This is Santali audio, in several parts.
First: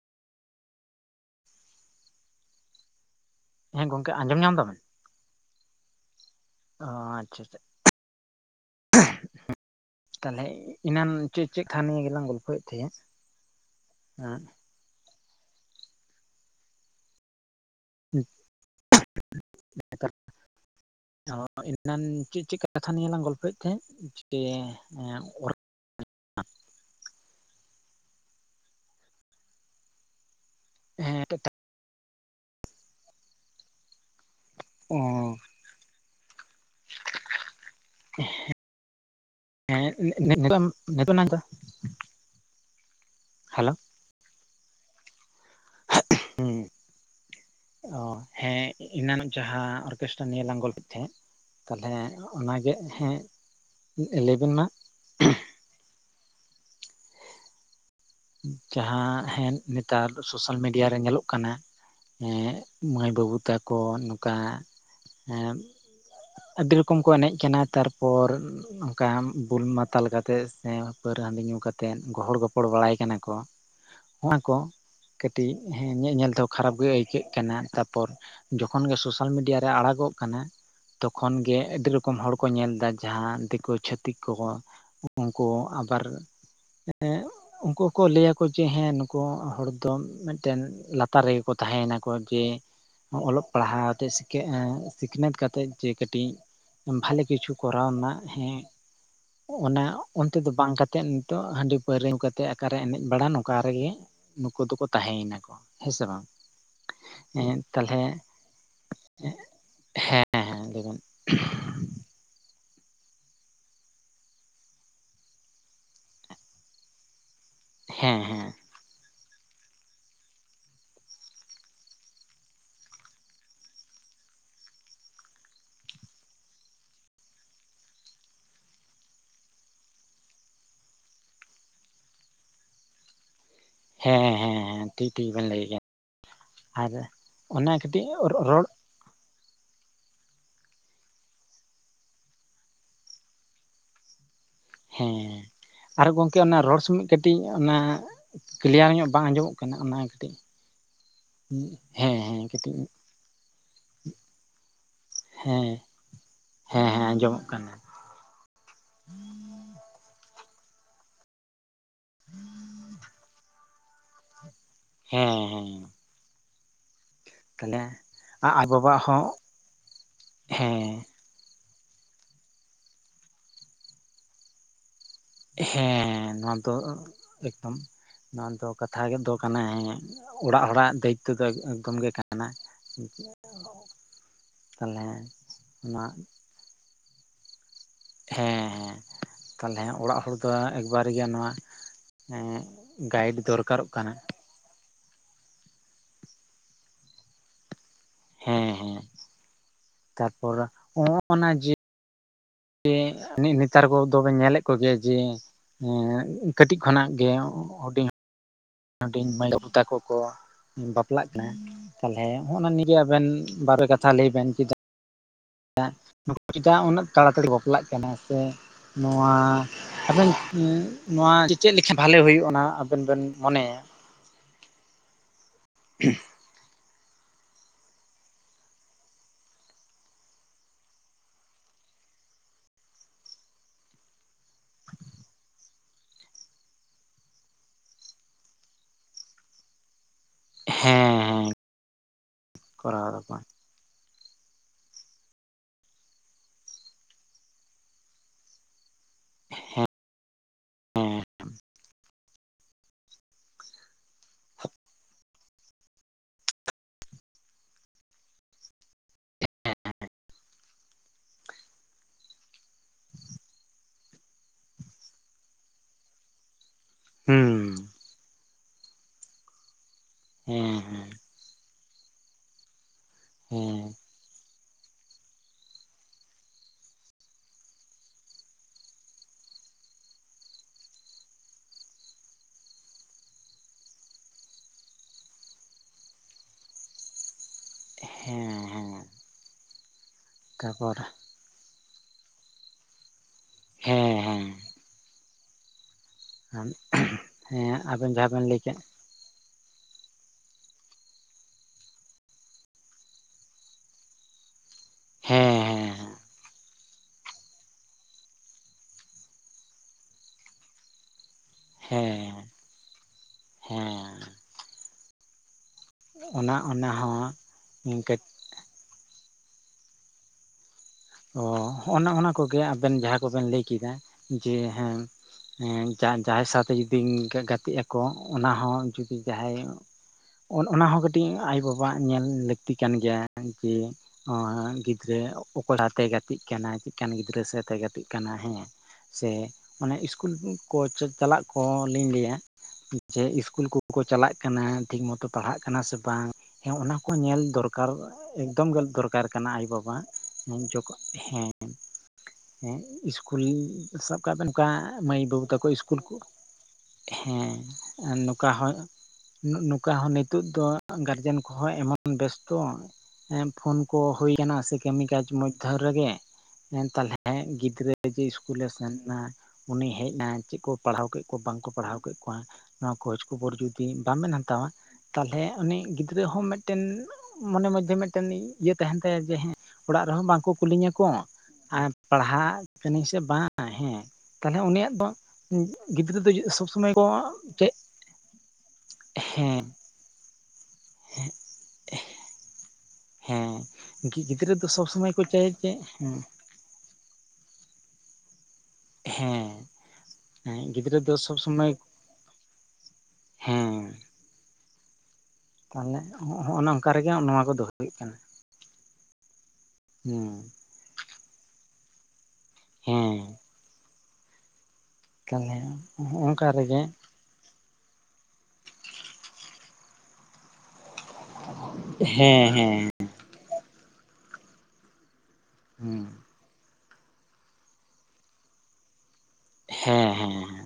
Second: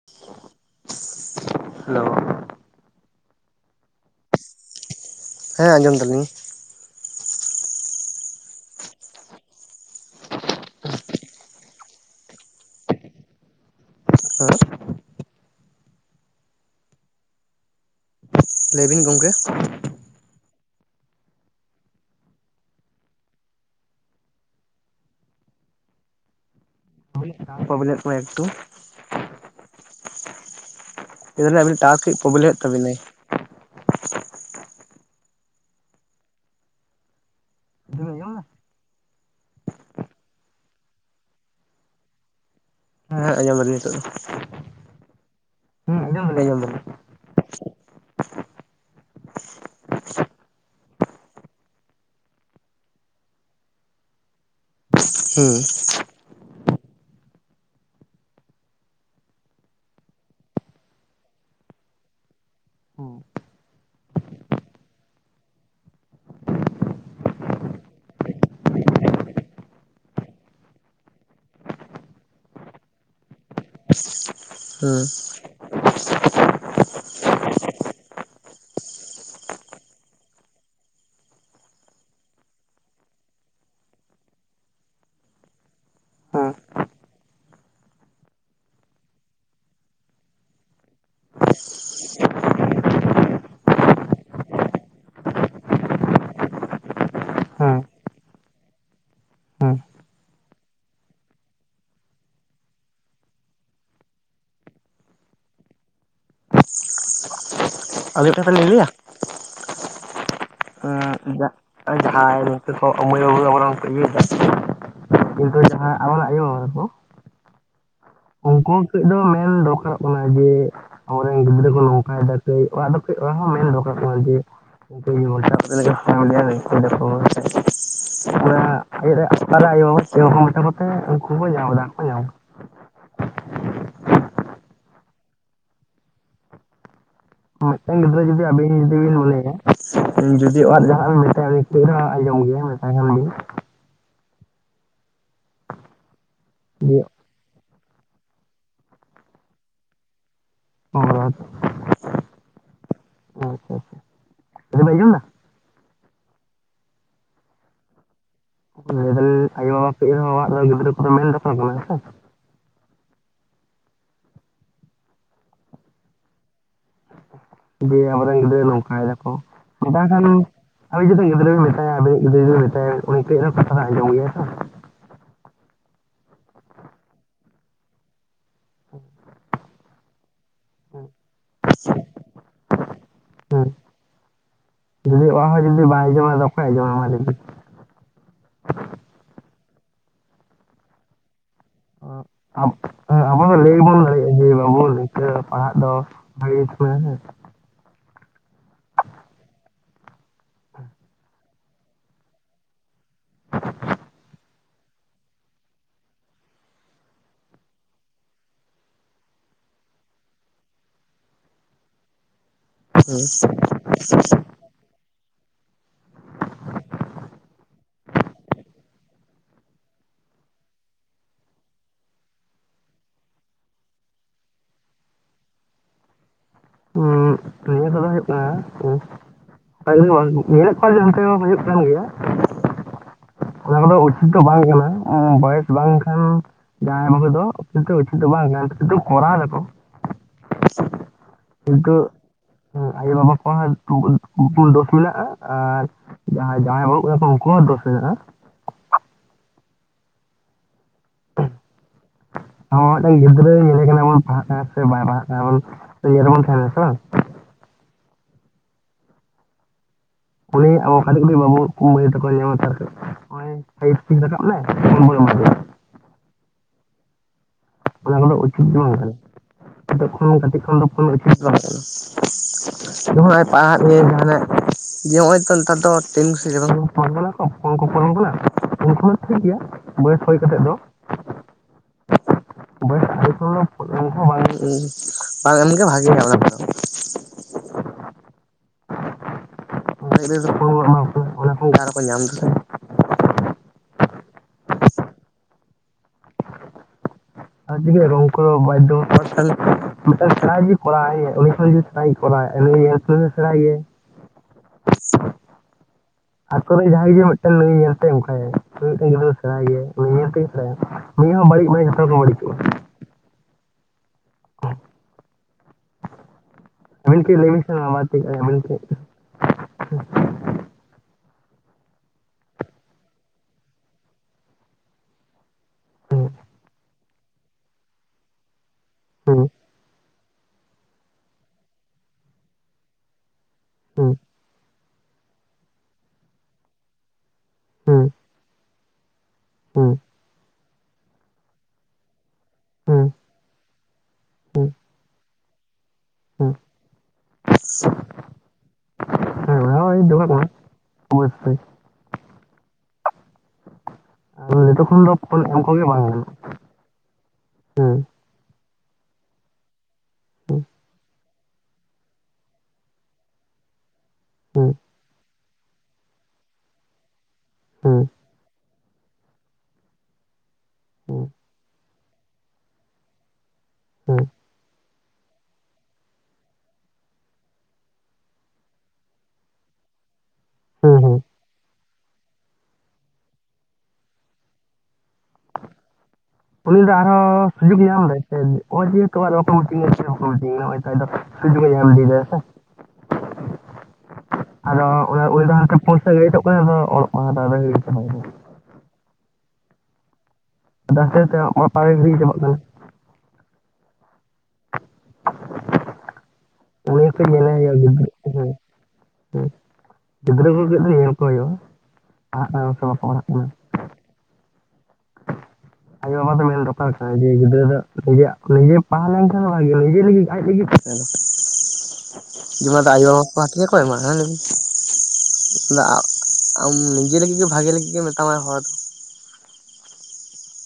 ᱦᱮᱞᱳ ᱾ ᱦᱮᱸ ᱜᱚᱢᱠᱮ ᱟᱸᱡᱚᱢ ᱧᱟᱢ ᱫᱟᱵᱮᱱ? ᱦᱮᱸ ᱟᱸᱡᱚᱢ ᱫᱟᱞᱤᱧ ᱾ ᱚᱸ ᱟᱪᱪᱷᱟ ᱟᱪᱪᱷᱟ [inaudible] [inaudible] ᱛᱟᱦᱞᱮ ᱮᱱᱟᱱ ᱪᱮᱫ ᱪᱮᱫ ᱛᱷᱟᱱᱮ ᱱᱤᱭᱟᱹ ᱜᱮᱞᱟᱝ ᱜᱚᱞᱯᱷᱚᱭᱮᱫ ᱛᱟᱦᱮᱸᱫ? ᱮᱸᱜ ᱦᱮᱸ ᱦᱩᱸ ᱾ ᱞᱟᱹᱭ ᱵᱤᱱ ᱜᱚᱝᱠᱮ ᱾ [unintelligible] ᱮᱱᱟᱱ [unintelligible] ᱪᱮᱫ ᱪᱮᱫ ᱠᱟᱛᱷᱟ ᱱᱤᱭᱟᱹᱞᱟᱝ ᱜᱚᱞᱯᱚᱭᱮᱫ ᱛᱟᱦᱮᱸᱫ ᱡᱮ ᱮᱸ ᱚ ᱴᱟᱶᱟᱨ ᱯᱨᱚᱵᱞᱮᱢ ᱮᱫ ᱛᱟᱢᱟ ᱮᱠᱴᱩ ᱾ ᱦᱮᱸ ᱞᱟᱹᱭ ᱫᱟᱹᱞᱤᱧ ᱴᱟᱶᱠᱤ ᱯᱚᱵᱮᱞᱮᱢ ᱮᱫ ᱛᱟᱵᱤᱱᱟ ᱾ ᱚᱸ ᱦᱮᱸ [unintelligible] ᱦᱮᱸ [unintelligible] ᱱᱤᱛᱚᱜ [unintelligible] ᱮᱫᱟ ᱦᱮᱸ ᱟᱸᱡᱚᱢ ᱫᱟᱞᱤᱧ ᱱᱤᱛᱚᱜ ᱫᱚ ᱾ ᱟᱸᱡᱚᱢ ᱫᱟᱞᱤᱧ ᱾ ᱚᱸ ᱦᱮᱸ ᱮᱱᱟᱱᱚᱜ ᱡᱟᱦᱟᱸ ᱚᱨᱠᱮᱥᱴᱟᱨ ᱱᱤᱭᱮ ᱞᱟᱝ ᱜᱚᱞᱯᱚᱭᱮᱫ ᱛᱟᱦᱮᱸᱫ ᱛᱟᱦᱚᱞᱮ ᱚᱱᱟᱜᱮ ᱦᱮᱸ ᱞᱟᱹᱭ ᱵᱤᱱ ᱢᱟ ᱾ [inaudible] ᱦᱩᱸ ᱾ ᱡᱟᱦᱟᱸ ᱦᱮᱸ ᱱᱮᱛᱟᱨ ᱥᱳᱥᱟᱞ ᱢᱤᱰᱤᱭᱟ ᱨᱮ ᱧᱮᱞᱚᱜ ᱠᱟᱱᱟ ᱾ ᱮᱸᱜ ᱢᱟᱹᱭ ᱵᱟᱹᱵᱩ ᱛᱟᱠᱚ ᱱᱚᱝᱠᱟ ᱮᱸ ᱟᱹᱰᱤ ᱨᱚᱠᱚᱢ ᱠᱟᱛᱮ ᱠᱚ ᱮᱱᱮᱡ ᱠᱟᱱᱟ, ᱛᱟᱨᱯᱚᱨ ᱚᱱᱠᱟ ᱵᱩᱞ ᱢᱟᱛᱟᱞ ᱠᱟᱛᱮ ᱥᱮᱸ ᱯᱟᱹᱶᱨᱟᱹ ᱦᱟᱺᱰᱤ ᱧᱩ ᱠᱟᱛᱮᱫ ᱜᱚᱦᱚᱲ ᱜᱚᱯᱚᱲ ᱵᱟᱲᱟᱭ ᱠᱟᱱᱟ ᱠᱚ ᱦᱚᱜ-ᱚᱣ ᱠᱚ ᱦᱩᱸ ᱠᱟᱹᱴᱤᱡ ᱧᱮᱧᱮᱞ ᱛᱮᱦᱚ ᱠᱷᱟᱨᱟᱯ ᱜᱮ ᱟᱹᱭᱠᱟᱹᱜ ᱠᱟᱱᱟ ᱾ ᱛᱟᱯᱚᱨ ᱡᱚᱠᱷᱚᱱ ᱜᱮ ᱥᱳᱥᱟᱞ ᱢᱤᱰᱤᱭᱟ ᱨᱮ ᱟᱲᱟᱜᱼᱚᱜ ᱠᱟᱱᱟ ᱛᱚᱠᱷᱚᱱ ᱜᱮ ᱟᱹᱰᱤ ᱨᱚᱠᱚᱢ ᱦᱚᱲ ᱠᱚ ᱧᱮᱞ ᱮᱫᱟ ᱡᱟᱦᱟᱸ ᱫᱤᱠᱩ ᱪᱷᱟᱹᱛᱤᱠ ᱠᱚ ᱦᱚᱸ ᱩᱱᱠᱩ ᱟᱵᱟᱨ ᱦᱮᱸ ᱮᱸᱜ ᱩᱱᱠᱩ ᱩᱱ ᱠᱚ ᱞᱟᱹᱭᱟᱠᱚ ᱡᱮ, ᱦᱮᱸ ᱱᱩᱠᱩ ᱦᱚᱲ ᱫᱚ ᱢᱮᱫᱴᱮᱱ ᱞᱟᱛᱟᱨ ᱨᱮᱜᱮ ᱠᱚ ᱛᱟᱦᱮᱸᱭᱮᱱᱟ ᱠᱚ ᱡᱮ ᱚᱞᱚᱜ ᱯᱟᱲᱦᱟᱣ ᱛᱮ ᱥᱮᱠᱮ ᱥᱤᱠᱷᱱᱟᱹᱛ ᱠᱟᱛᱮᱫ ᱾ ᱡᱮ ᱠᱟᱹᱴᱤᱡ ᱵᱷᱟᱞᱮ ᱠᱤᱪᱷᱩ ᱠᱚᱨᱟᱣ ᱨᱮᱱᱟᱜ ᱦᱮᱸ ᱦᱮᱸ ᱚᱱᱟ ᱚᱱᱛᱮ ᱫᱚ ᱵᱟᱝ ᱠᱟᱛᱮᱫ ᱱᱤᱛᱚᱜ ᱦᱟᱺᱰᱤ ᱯᱟᱹᱣᱨᱟᱹ ᱧᱩ ᱠᱟᱛᱮᱫ ᱚᱠᱟᱨᱮ ᱮᱱᱮᱡ ᱵᱟᱲᱟ, ᱱᱚᱝᱠᱟ ᱨᱮᱜᱮ ᱱᱩᱠᱩ ᱫᱚᱠᱚ ᱛᱟᱦᱮᱸᱭᱮᱱᱟᱠᱚ ᱦᱮᱸ ᱥᱮ ᱵᱟᱝ? [inaudible] ᱛᱟᱦᱞᱮ, ᱟᱫᱚ ᱢᱤᱫᱴᱟᱝ ᱠᱟᱛᱷᱟ ᱞᱤᱧ ᱞᱟᱹᱭᱟ ᱦᱮᱸ ᱦᱮᱸ ᱞᱟᱹᱭᱵᱮᱱ ᱾ [unintelligible] ᱢᱟᱹᱭ ᱵᱟᱵᱩ ᱟᱵᱚ ᱨᱮᱱ ᱤᱭᱤᱷᱟᱨ [unintelligible] [inaudible] [inaudible] ᱱᱤᱛᱚᱜ‌ ᱡᱟᱦᱟ ᱟᱵᱚᱱᱟᱜ ᱤᱭᱟᱹ [unintelligible] ᱦᱚᱸ ᱦᱮᱸ ᱦᱮᱸ ᱾ ᱱᱤᱛᱚᱜ ᱫᱚ ᱢᱮᱱ ᱫᱚᱨᱠᱟᱨᱚᱜ ᱠᱟᱱᱟ ᱡᱮ ᱟᱵᱚᱨᱮᱱ ᱜᱤᱫᱽᱨᱟᱹ ᱠᱚ ᱱᱚᱝᱠᱟᱭ ᱫᱟᱠᱚᱹᱡᱮ, ᱚᱲᱟᱜ ᱫᱚ ᱠᱟᱹᱡ ᱚᱲᱟᱜ ᱦᱚᱸ ᱢᱮᱱ ᱫᱚᱨᱠᱟᱨ ᱠᱟᱱᱟ ᱡᱮ ᱠᱩᱰᱮ ᱠᱷᱚᱵ [unintelligible] [inaudible] ᱤᱭᱟᱹ ᱨᱮ ᱟᱥᱛᱟ ᱨᱮ ᱟᱭᱳ ᱦᱚᱲ ᱪᱮᱫ ᱦᱚᱸ ᱵᱟᱠᱚ ᱢᱮᱛᱟ ᱠᱚ ᱛᱟᱦᱮᱜ ᱩᱱᱠᱩ ᱦᱚᱸ ᱧᱟᱢ ᱠᱟᱫᱟ ᱠᱚ ᱧᱟᱢ ᱦᱮᱸ ᱦᱮᱸ ᱦᱮᱸ ᱴᱷᱤᱠ ᱴᱷᱤᱠ ᱵᱮᱱ ᱞᱟᱹᱭ ᱠᱟᱜ, ᱟᱨ ᱚᱱᱟ ᱢᱮᱫᱴᱮᱱ ᱠᱟᱹᱴᱤᱡ ᱜᱤᱫᱽᱨᱟᱹ ᱡᱩᱫᱤ ᱨᱚᱲ ᱟᱵᱤᱱ ᱴᱷᱤᱠ ᱵᱤᱱ ᱢᱚᱱᱮᱭᱟ ᱡᱩᱫᱤ ᱟᱡ ᱡᱟᱦᱟᱸ ᱱᱟᱜ ᱮᱢ ᱢᱮᱛᱟᱭᱟ ᱩᱱᱤ ᱠᱟ. ᱡ ᱨᱮᱦᱚ ᱟᱡᱚᱢ ᱜᱮᱭᱟ ᱢᱮᱛᱟᱭ ᱠᱷᱟᱱ ᱜᱮ ᱾ ᱦᱮᱸ ᱟᱨᱚ ᱜᱚᱝᱠᱮ ᱚᱱᱟ ᱨᱚᱲ ᱡᱮ ᱚ ᱥᱚᱢᱚᱭ ᱠᱟᱹᱴ ᱴᱤᱡ ᱚᱱᱟ ᱠᱞᱤᱭᱟᱨ ᱧᱚᱜ ᱵᱟᱝ ᱟᱸᱡᱚᱢᱚᱜ ᱠᱟᱱᱟ ᱚᱱᱟ ᱠᱟᱹᱴᱤᱡ ᱟᱪᱪᱷᱟ ᱟᱪᱪᱷᱟ ᱦᱮᱸ ᱦᱮᱸ ᱠᱟᱹᱴᱤᱡ ᱟᱪᱪᱷᱟ ᱟᱪᱪᱷᱟ, ᱱᱤᱛᱚᱜ ᱵᱤᱱ ᱟᱸᱡᱚᱢ ᱫᱟ? ᱦᱮᱸ, ᱦᱮᱸ ᱦᱮᱸ ᱟᱸᱡᱚᱢᱚᱜ ᱠᱟᱱᱟ ᱾ ᱞᱟᱹᱭ ᱫᱟᱞᱤᱧ ᱟᱭᱳᱼᱵᱟᱵᱟ ᱠᱟ. ᱡ ᱦᱚᱸ ᱚᱲᱟᱜ ᱨᱮ ᱫᱚ ᱜᱤᱫᱽᱨᱟᱹ ᱠᱚᱫᱚ ᱢᱮᱱ ᱫᱟ ᱠᱚ ᱠᱟᱱᱟ ᱦᱮᱸᱥᱮ ᱾ ᱦᱮᱸ ᱦᱮᱸ ᱛᱟᱦᱚᱞᱮ ᱫᱤᱭᱮ ᱟᱵᱚᱨᱮᱱ ᱜᱤᱫᱽᱨᱟᱹ ᱟᱡ ᱵᱟᱵᱟ ᱱᱚᱝᱠᱟᱭ ᱦᱚᱸ ᱫᱟᱠᱚ ᱢᱮᱛᱟ ᱠᱷᱟᱱ ᱦᱮᱸ ᱟᱵᱚ ᱡᱚᱛᱚ ᱜᱤᱫᱽᱨᱟᱹ ᱟᱵᱤᱱᱤᱡ ᱜᱤᱫᱽᱨᱟᱹ ᱡᱩᱫᱤ ᱢᱮᱛᱟᱭᱟ ᱩᱱᱤ ᱠᱟᱹᱡ ᱨᱮᱦᱚᱸ ᱠᱟᱛᱷᱟ ᱫᱚᱭ ᱜᱮᱭᱟᱭ ᱦᱮᱸ ᱥᱮ ᱵᱟᱝ? ᱦᱮᱸ ᱱᱚᱣᱟ ᱫᱚ ᱮᱠᱫᱚᱢ ᱱᱚᱣᱟ ᱫᱚ ᱠᱟᱛᱷᱟ ᱫᱚ ᱠᱟᱱᱟ ᱦᱮᱸ ᱾ ᱚᱲᱟᱜ ᱦᱚᱲᱟᱜ ᱫᱟᱭᱤᱛᱛᱚ ᱫᱚ ᱮᱠᱫᱚᱢ ᱜᱮ ᱠᱟᱱᱟ ᱾ ᱦᱮᱸ ᱡᱩᱫᱤ ᱚᱲᱟᱜ ᱦᱚᱲᱟᱜ ᱡᱩᱫᱤ ᱚᱱᱟ ᱵᱟᱟᱭ ᱟᱡᱚᱢᱟ ᱫᱚ ᱚᱠᱚᱭᱟᱜ ᱟᱡᱚᱢᱟᱭ ᱢᱟ ᱞᱟᱹᱭᱵᱤᱱ? ᱦᱮᱸ ᱦᱮᱸ ᱛᱟᱦᱚᱞᱮ ᱚᱲᱟᱜ ᱦᱚᱲ ᱫᱚ ᱮᱠᱵᱟᱨ ᱜᱮ ᱱᱚᱣᱟ ᱜᱟᱭᱤᱰ ᱟᱵᱚ ᱫᱚ ᱞᱟᱹᱭ ᱫᱚᱨᱠᱟᱨᱚᱜ ᱜᱮᱵᱚᱱ ᱠᱟᱱᱟ ᱞᱟᱹᱭᱼᱟ ᱡᱮ ᱵᱟᱵᱚᱱ ᱞᱟᱹᱭ ᱤᱭᱟᱹ ᱯᱟᱲᱦᱟᱜ ᱫᱚ ᱵᱷᱟᱞᱤ ᱤᱥᱠᱩᱞ ᱨᱮᱥᱮ ᱾ ᱦᱮᱸ ᱦᱮᱸ ᱾ ᱛᱟᱨᱯᱚᱨ ᱦᱚᱜᱼᱚᱱᱟ ᱱᱮ ᱱᱮᱛᱟᱨ ᱠᱚᱫᱚ ᱵᱮᱱ ᱧᱮᱞᱮᱫ ᱠᱚᱜᱮᱭᱟ ᱡᱮ ᱠᱟᱹᱴᱤᱡ ᱠᱷᱚᱱᱟᱜ ᱜᱮ ᱦᱩᱰᱤᱧ ᱦᱰᱤᱧ ᱢᱟᱹᱭ ᱵᱟᱹᱵᱩ ᱛᱟᱠᱚ ᱠᱚ ᱵᱟᱯᱞᱟᱜ ᱠᱟᱱᱟ ᱾ ᱛᱟᱦᱚᱞᱮ ᱦᱚᱜᱱᱟ ᱱᱤᱭᱮ ᱟᱵᱮᱱ ᱵᱟᱨᱮ ᱠᱟᱛᱷᱟ ᱞᱟᱹᱭ ᱵᱮᱱ ᱪᱮᱫᱟᱜ? ᱱᱩᱠᱩ ᱪᱮᱫᱟᱜ ᱩᱱᱟᱹᱜ ᱛᱟᱲᱟ-ᱛᱟᱹᱲᱤ ᱵᱟᱯᱞᱟᱜ ᱠᱟᱱᱟ ᱥᱮ, ᱱᱚᱣᱟ ᱟᱵᱮᱱ ᱱᱚᱣᱟ ᱪᱮ ᱪᱮᱫ ᱞᱮᱠᱷᱟᱱ ᱵᱷᱟᱞᱮ ᱦᱩᱭᱩᱜ-ᱟ? ᱚᱱᱟ ᱟᱵᱮᱱ ᱵᱮᱱ ᱢᱚᱱᱮᱭᱟ ᱾ [inaudible] ᱦᱸ ᱱᱤᱭᱟᱹ ᱠᱚᱫᱚ ᱦᱩᱭᱩᱜ ᱠᱟᱱᱟ ᱛᱟᱠᱨᱤᱵᱟᱱ ᱧᱮᱫ ᱠᱚᱣᱟ ᱱᱚᱱᱛᱮ ᱦᱚᱸ ᱦᱩᱭᱩᱜ ᱠᱟᱱ ᱜᱮᱭᱟ ᱾ ᱚᱱᱟ ᱠᱚᱫᱚ ᱩᱪᱤᱛ ᱫᱚ ᱵᱟᱝ ᱠᱟᱱᱟ ᱾ ᱵᱚᱭᱮᱥ ᱵᱟᱝᱠᱷᱟᱱ ᱡᱟᱦᱟᱸᱭ ᱵᱚᱜᱮ ᱫᱚ ᱩᱪᱤᱛ ᱫᱚ ᱩᱪᱤᱛ ᱫᱚ ᱵᱟᱝᱠᱟᱱᱟ ᱠᱤᱱᱛᱩ ᱠᱚᱨᱟᱣ ᱫᱟᱠᱚ ᱦᱮᱸ ᱦᱮᱸ ᱾ ᱠᱤᱱᱛᱩ ᱠᱚᱨᱟᱣ ᱟᱭᱚ ᱵᱟᱵᱟ ᱫᱟᱠᱚ ᱠᱚᱦᱚ ᱩᱱᱠᱩ ᱫᱚᱥ ᱢᱮᱱᱟᱜᱼᱟ ᱟᱨ ᱡᱟᱦᱟᱸᱭ ᱡᱟᱶᱟᱭ ᱵᱟᱦᱩᱜ ᱠᱟᱱᱟ ᱠᱚ ᱩᱱᱠᱩ ᱦᱚᱸ ᱫᱚᱥ ᱢᱮᱱᱟᱜᱼᱟ᱾ ᱦᱮᱸ ᱦᱮᱸ ᱱᱚᱜᱚᱭ ᱢᱤᱫᱴᱮᱱ ᱜᱤᱫᱽᱨᱟᱹ ᱧᱮᱞᱮ ᱠᱟᱱᱟ ᱵᱚᱱ ᱯᱟᱲᱦᱟᱜ ᱠᱟᱱᱟ ᱥᱮ ᱵᱟᱭ ᱯᱟᱲᱦᱟᱜ ᱟᱵᱚᱱ ᱤᱭᱟᱹ ᱨᱮᱵᱚᱱ ᱛᱟᱦᱮ ᱱᱟᱥᱮ ᱵᱟᱝ? ᱩᱱᱤ ᱟᱵᱚ ᱠᱟᱹᱴᱤᱡ ᱠᱟᱹᱴᱤᱡ ᱵᱟᱵᱩ ᱢᱟᱹᱭ ᱛᱟᱠ ᱦᱮᱢ ᱦᱟᱛᱟᱲ ᱠᱟᱜ ᱠᱚᱣᱟ [unintelligible] ᱛᱮ ᱨᱟᱠᱟᱵ ᱱᱟᱭ [unintelligible] ᱦᱩᱸᱻ ᱚᱱᱟ ᱠᱚᱫᱚ ᱩᱪᱤᱛ ᱜᱮ ᱵᱟᱝ ᱠᱟᱱᱟ ᱾ ᱱᱤᱛᱚᱜ ᱠᱷᱚᱱ ᱠᱟᱹᱴᱤᱡ ᱠᱷᱚᱱ ᱦᱮᱸ ᱫᱚ ᱦᱮᱸ ᱠᱚᱱᱚ ᱩᱪᱤᱛ ᱫᱚ ᱵᱟᱝ ᱠᱟᱱᱟ ᱾ [unintelligible] ᱡᱮ ᱱᱚᱜᱼᱚᱭ ᱱᱮᱛᱟᱨ ᱦᱮᱸ ᱫᱚ [unintelligible] ᱴᱷᱤᱠ ᱜᱮᱭᱟ ᱾ ᱵᱚᱭᱮᱥ ᱦᱩᱭ ᱠᱟᱛᱮ ᱫᱚ ᱾ ᱵᱚᱭᱮᱥ ᱟᱹᱣᱨᱤ ᱠᱷᱚᱱ ᱫᱚ [unintelligible] ᱵᱷᱟᱜᱤᱭᱟ᱾ ᱦᱮᱸ ᱦᱮᱸ ᱜᱤᱫᱟ. ᱨ ᱫᱚ ᱯᱷᱳᱱ ᱵᱚ ᱛᱟᱯᱚᱨ ᱮᱢᱟ ᱟᱠᱚᱣᱟ ᱾ ᱚᱱᱟ ᱠᱷᱚᱱ ᱜᱮ ᱟᱨᱦᱚ ᱠᱚ ᱧᱟᱢ ᱫᱟ ᱾ ᱦᱮᱸ ᱦᱮᱸ ᱦᱮᱸ ᱟᱫᱚ ᱟᱵᱮᱱ ᱡᱟᱦᱟᱸ ᱪᱤᱠᱟᱹᱭᱟᱠᱚ ᱵᱮᱱ ᱞᱟᱹᱭ ᱠᱮᱫ ᱵᱟᱡᱫᱷᱚ [unintelligible] ᱢᱤᱫᱴᱟᱱ ᱥᱮᱲᱟᱭᱤᱡ ᱠᱚᱲᱟ ᱩᱱᱤ ᱥᱩᱨ ᱨᱮ ᱡᱩᱫᱤ ᱛᱟᱦᱮᱸ ᱠᱚᱜᱼᱟ ᱛᱟᱦᱚᱞᱮ ᱥᱮᱲᱟᱭ ᱜᱮᱭᱟ ᱾ ᱦᱮᱸ ᱦᱮᱸ ᱟᱠᱚ ᱨᱮᱱ ᱡᱟᱦᱟᱸᱭ ᱜᱮ ᱢᱤᱫᱴᱮᱱ ᱱᱩᱭ ᱧᱮᱞᱛᱮ ᱚᱱᱠᱟᱭ ᱚᱱᱠᱚᱭᱟ ᱢᱤᱫᱴᱮᱱ ᱜᱤᱫᱽᱨᱟᱹ ᱥᱮᱬᱟᱭ ᱜᱮᱭᱟᱭ ᱩᱱᱤᱩᱭ ᱧᱮᱞᱛᱮᱜᱮ ᱥᱮᱟᱭᱟ ᱾ ᱢᱤᱫ ᱦᱚᱸ ᱵᱟᱹᱲᱤᱡ ᱢᱟᱱᱮ ᱡᱚᱛᱚ ᱦᱚᱲ ᱠᱚ ᱦᱮᱸ ᱵᱟᱹᱲᱤᱡ ᱠᱚᱼᱟ ᱾ ᱦᱮᱸ ᱚᱱᱟ ᱚᱱᱟ ᱟᱵᱤᱱ ᱠᱟᱹᱡ ᱦᱚᱸ ᱞᱮᱭᱵᱤᱱ ᱥᱮ ᱱᱚᱣᱟᱛᱮ ᱟᱵᱤᱱ ᱠᱟᱹᱡ ᱾ ᱚ ᱦᱚᱜ ᱱᱚ ᱚᱱᱟ ᱠᱚᱜᱮ ᱟᱵᱮᱱ ᱡᱟᱦᱟᱸ ᱠᱚᱵᱮᱱ ᱞᱟᱹᱭ ᱠᱮᱫᱟ ᱡᱮ ᱦᱮᱸ ᱡᱟ ᱦᱩᱸ ᱡᱟᱦᱟᱸᱭ ᱥᱟᱶᱛᱮ ᱡᱩᱫᱤ ᱜᱟᱛᱮ ᱟᱠᱚ ᱚᱱᱟ ᱦᱚᱸ ᱡᱩᱫᱤ ᱦᱩᱸ ᱡᱟᱦᱟᱸᱭ, ᱚᱱᱟ ᱦᱚᱸ ᱠᱟᱹᱴᱤᱡ ᱟᱭᱳᱼᱵᱟᱵᱟᱣᱟᱜ ᱧᱮᱞ ᱞᱟᱹᱠᱛᱤ ᱠᱟᱱ ᱜᱮᱭᱟ ᱾ ᱡᱮ ᱦᱩᱸ ᱜᱤᱫᱽᱨᱟᱹ ᱚᱠᱚᱭ ᱥᱟᱛᱷᱮ ᱜᱟᱛᱮᱜ ᱠᱟᱱᱟᱭ? ᱠᱟᱱ ᱜᱤᱫᱽᱨᱟᱹ ᱥᱟᱛᱮ ᱜᱟᱛᱮᱜ ᱦᱩᱸ ᱠᱟᱱᱟ ᱦᱮᱸ ᱥᱮ ᱚᱱᱮ ᱦᱩᱸ ᱤᱥ ᱥᱠᱩᱞ ᱠᱚ ᱪᱟᱞᱟᱜ ᱠᱚᱞᱤᱧ ᱞᱮᱭᱟ, ᱦᱩᱸ ᱡᱮ ᱤᱥᱠᱩᱞ ᱠᱚᱠᱚ ᱪᱟᱞᱟᱜ ᱠᱟᱱᱟ ᱦᱩᱸ ᱴᱷᱤᱠ ᱢᱚᱛᱚ ᱯᱟᱲᱦᱟᱜ ᱠᱟᱱᱟ ᱥᱮ ᱵᱟᱝ ᱦᱩᱸ ᱦᱮᱸ ᱚᱱᱟ ᱠᱚ ᱧᱮᱞ ᱫᱚᱨᱠᱟᱨ ᱮᱠᱫᱚᱢ ᱜᱮ ᱫᱚᱨᱠᱟᱨ ᱠᱟᱱᱟ ᱦᱮᱸ ᱚᱱᱟ ᱟᱭᱳᱼᱵᱟᱵᱟᱣᱟᱜ ᱦᱚᱸ ᱡᱚᱜᱟᱜ ᱠᱟᱱᱟ ᱡᱚᱠᱷᱚᱱ ᱚᱵᱚᱥᱥᱳᱭ ᱦᱮᱸ ᱦᱮᱸ ᱤᱥᱠᱩᱞᱤᱧ, ᱥᱟᱵ ᱠᱟᱜ ᱵᱮᱱ ᱟᱨ ᱚᱱᱠᱟ ᱡᱚᱛᱚ ᱠᱷᱚᱱ ᱫᱚ ᱢᱟᱹᱭ ᱯᱷᱳᱱ ᱵᱟᱹᱵᱩ ᱮᱢ ᱛᱟᱠᱚ ᱠᱚᱜᱮ ᱤᱥᱠᱩᱞ ᱵᱟᱝ ᱠᱚ- ᱜᱟᱱᱚᱜᱼᱟ ᱦᱮᱸ ᱦᱩᱸ ᱟᱨ ᱱᱚᱠᱟ ᱦᱚᱸ ᱱᱚᱠᱟ ᱦᱚᱸ ᱱᱤᱛᱚᱜ ᱫᱚ ᱜᱟᱨᱡᱮᱱ ᱠᱚᱦᱚᱸ ᱮᱢᱚᱱ ᱵᱮᱥᱛᱚ ᱯᱷᱳᱱ ᱠᱚ ᱦᱩᱭ ᱠᱟᱱᱟ ᱦᱩᱸ ᱦᱩᱸ ᱥᱮ ᱠᱟᱢᱤ ᱠᱟ ᱢᱚᱡᱽᱫᱷᱟᱣ ᱨᱮᱜᱮ ᱢᱮᱱ ᱛᱟᱦᱚᱞᱮ ᱜᱤᱫᱽᱨᱟᱹ ᱦᱩᱸ ᱡᱮ ᱤᱥ ᱠᱩᱞᱮ ᱥᱮᱱ ᱱᱟ ᱩᱱᱤ ᱦᱮᱡ ᱱᱟᱭ ᱪᱮᱫ ᱠᱚ ᱯᱟᱲᱦᱟᱣ ᱠᱮᱫ ᱠᱚ ᱵᱟᱝᱠᱚ ᱯᱟᱲᱦᱟᱣ ᱠᱮᱫ ᱠᱚ, ᱠᱮᱫ ᱠᱚᱣᱟ ᱱᱚᱣᱟ ᱠᱷᱳᱡ ᱠᱷᱵᱚᱨ ᱡᱩᱫᱤ ᱦᱩᱸ ᱵᱟᱝᱵᱮᱱ ᱦᱟᱛᱟᱣᱟ, ᱛᱟᱞᱚᱞᱮ ᱩᱱᱤ ᱜᱤᱫᱽᱨᱟᱹ ᱦᱚᱸ ᱢᱮᱫᱴᱮᱱ ᱢᱚᱱᱮ ᱢᱚᱫᱽᱫᱷᱮ ᱢᱤᱫᱴᱮᱱ ᱤᱭᱟᱹ ᱛᱟᱦᱮᱱ ᱛᱟᱭᱟ ᱡᱮ ᱦᱮᱸ, ᱚᱲᱟᱜ ᱨᱮᱦᱚᱸ ᱵᱟᱝᱠᱚ ᱠᱩᱞᱤᱧᱟ ᱦᱩᱸ ᱠᱚ ᱦᱩᱸ ᱟᱨ ᱯᱟᱲᱦᱟᱜ ᱠᱟᱹᱱᱟᱹᱧ ᱥᱮ ᱵᱟᱝ ᱦᱮᱸ ᱛᱟᱦᱚᱞᱮ ᱩᱱᱤᱭᱟᱜ ᱫᱚ ᱜᱤᱫᱽᱨᱟᱹ ᱫᱚ ᱥᱚᱵᱽ ᱩᱱᱤ ᱫᱚ ᱥᱚᱢᱚᱭ ᱠᱚ ᱟᱨᱦᱚᱸ ᱪᱮᱫ ᱥᱩᱡᱳᱜ ᱧᱟᱢ ᱞᱮᱫ ᱛᱮ ᱚᱭ ᱡᱮ ᱦᱮᱸ ᱛᱚ [inaudible] [inaudible] ᱦᱮᱸ ᱜᱤᱫᱽᱨᱟᱹ ᱫᱚ ᱟᱫᱚ ᱥᱚᱵᱽ ᱥᱚᱢᱚᱭ ᱠᱚ ᱚᱱᱟ ᱩᱱᱤ ᱪᱟᱭᱟ ᱫᱚ ᱡᱮ ᱦᱟᱱᱛᱮ ᱯᱷᱳᱱ ᱦᱮᱸ, [unintelligible] ᱦᱮᱸ ᱟᱫᱚ ᱜᱤᱫᱽᱨᱟᱹ ᱫᱚ ᱟᱥᱛᱮ ᱟᱥᱛᱮ ᱥᱚᱵ ᱟᱢᱟᱜ ᱥᱚᱢᱚᱭ, ᱯᱟᱣᱟᱨ ᱦᱤᱲᱤᱧ ᱪᱟᱵᱟᱜ ᱠᱟᱱᱟ ᱦᱮᱸ ᱛᱟᱦᱞᱮ ᱦᱚ ᱦᱚᱸᱜᱼᱚ ᱱᱚᱝᱠᱟ ᱩᱱᱤ ᱨᱮᱜᱮ ᱦᱚᱸᱛᱚ ᱱᱚᱣᱟ ᱧᱮᱞᱮ ᱠᱚᱫᱚ ᱦᱩᱭᱩᱜᱼᱟ ᱦᱳᱭᱳᱜ ᱜᱤᱫᱽᱨᱟᱹ ᱠᱟᱱᱟ ᱦᱮᱸ ᱦᱮᱸ ᱦᱮᱸ [inaudible] ᱧᱮᱞ ᱠᱚ ᱦᱳᱭᱳᱜ ᱟ ᱯᱟᱲᱦᱟᱜ ᱠᱟᱱᱟ ᱠᱚ ᱥᱮ ᱵᱟᱠᱚ ᱦᱮᱸ ᱯᱟᱲᱦᱟᱜ, ᱠᱟᱱᱟ ᱛᱟᱦᱞᱮ ᱦᱚᱸ ᱟᱭᱳ ᱵᱟᱵᱟ ᱫᱚ ᱚᱱᱠᱟ ᱢᱮᱱ ᱨᱮᱜᱮ ᱫᱚᱨᱠᱟᱨ ᱡᱮ ᱜᱤᱫᱽᱨᱟᱹ ᱫᱚ ᱱᱤᱡᱮ ᱱᱤᱡᱮᱢ ᱯᱟᱲᱦᱟᱣ ᱞᱮᱱᱠᱷᱟᱱ ᱵᱷᱟᱜᱮ ᱱᱤᱡᱮ ᱞᱟᱸᱜᱤᱫ ᱟᱡ ᱞᱟᱹᱜᱤᱫ [inaudible] ᱦᱮᱸ ᱦᱮᱸ ᱟᱭᱵ ᱦᱩᱸ [inaudible] ᱟᱢ ᱱᱤᱡᱮ ᱞᱟᱹᱜᱤᱫ ᱫᱚ ᱵᱷᱟᱜᱮ ᱞᱟᱹᱜᱤᱫ ᱜᱮ ᱢᱮᱛᱟᱢᱟᱭ ᱦᱚᱲ ᱫᱚ, ᱦᱮᱸ ᱦᱮᱸ ᱦᱮᱸ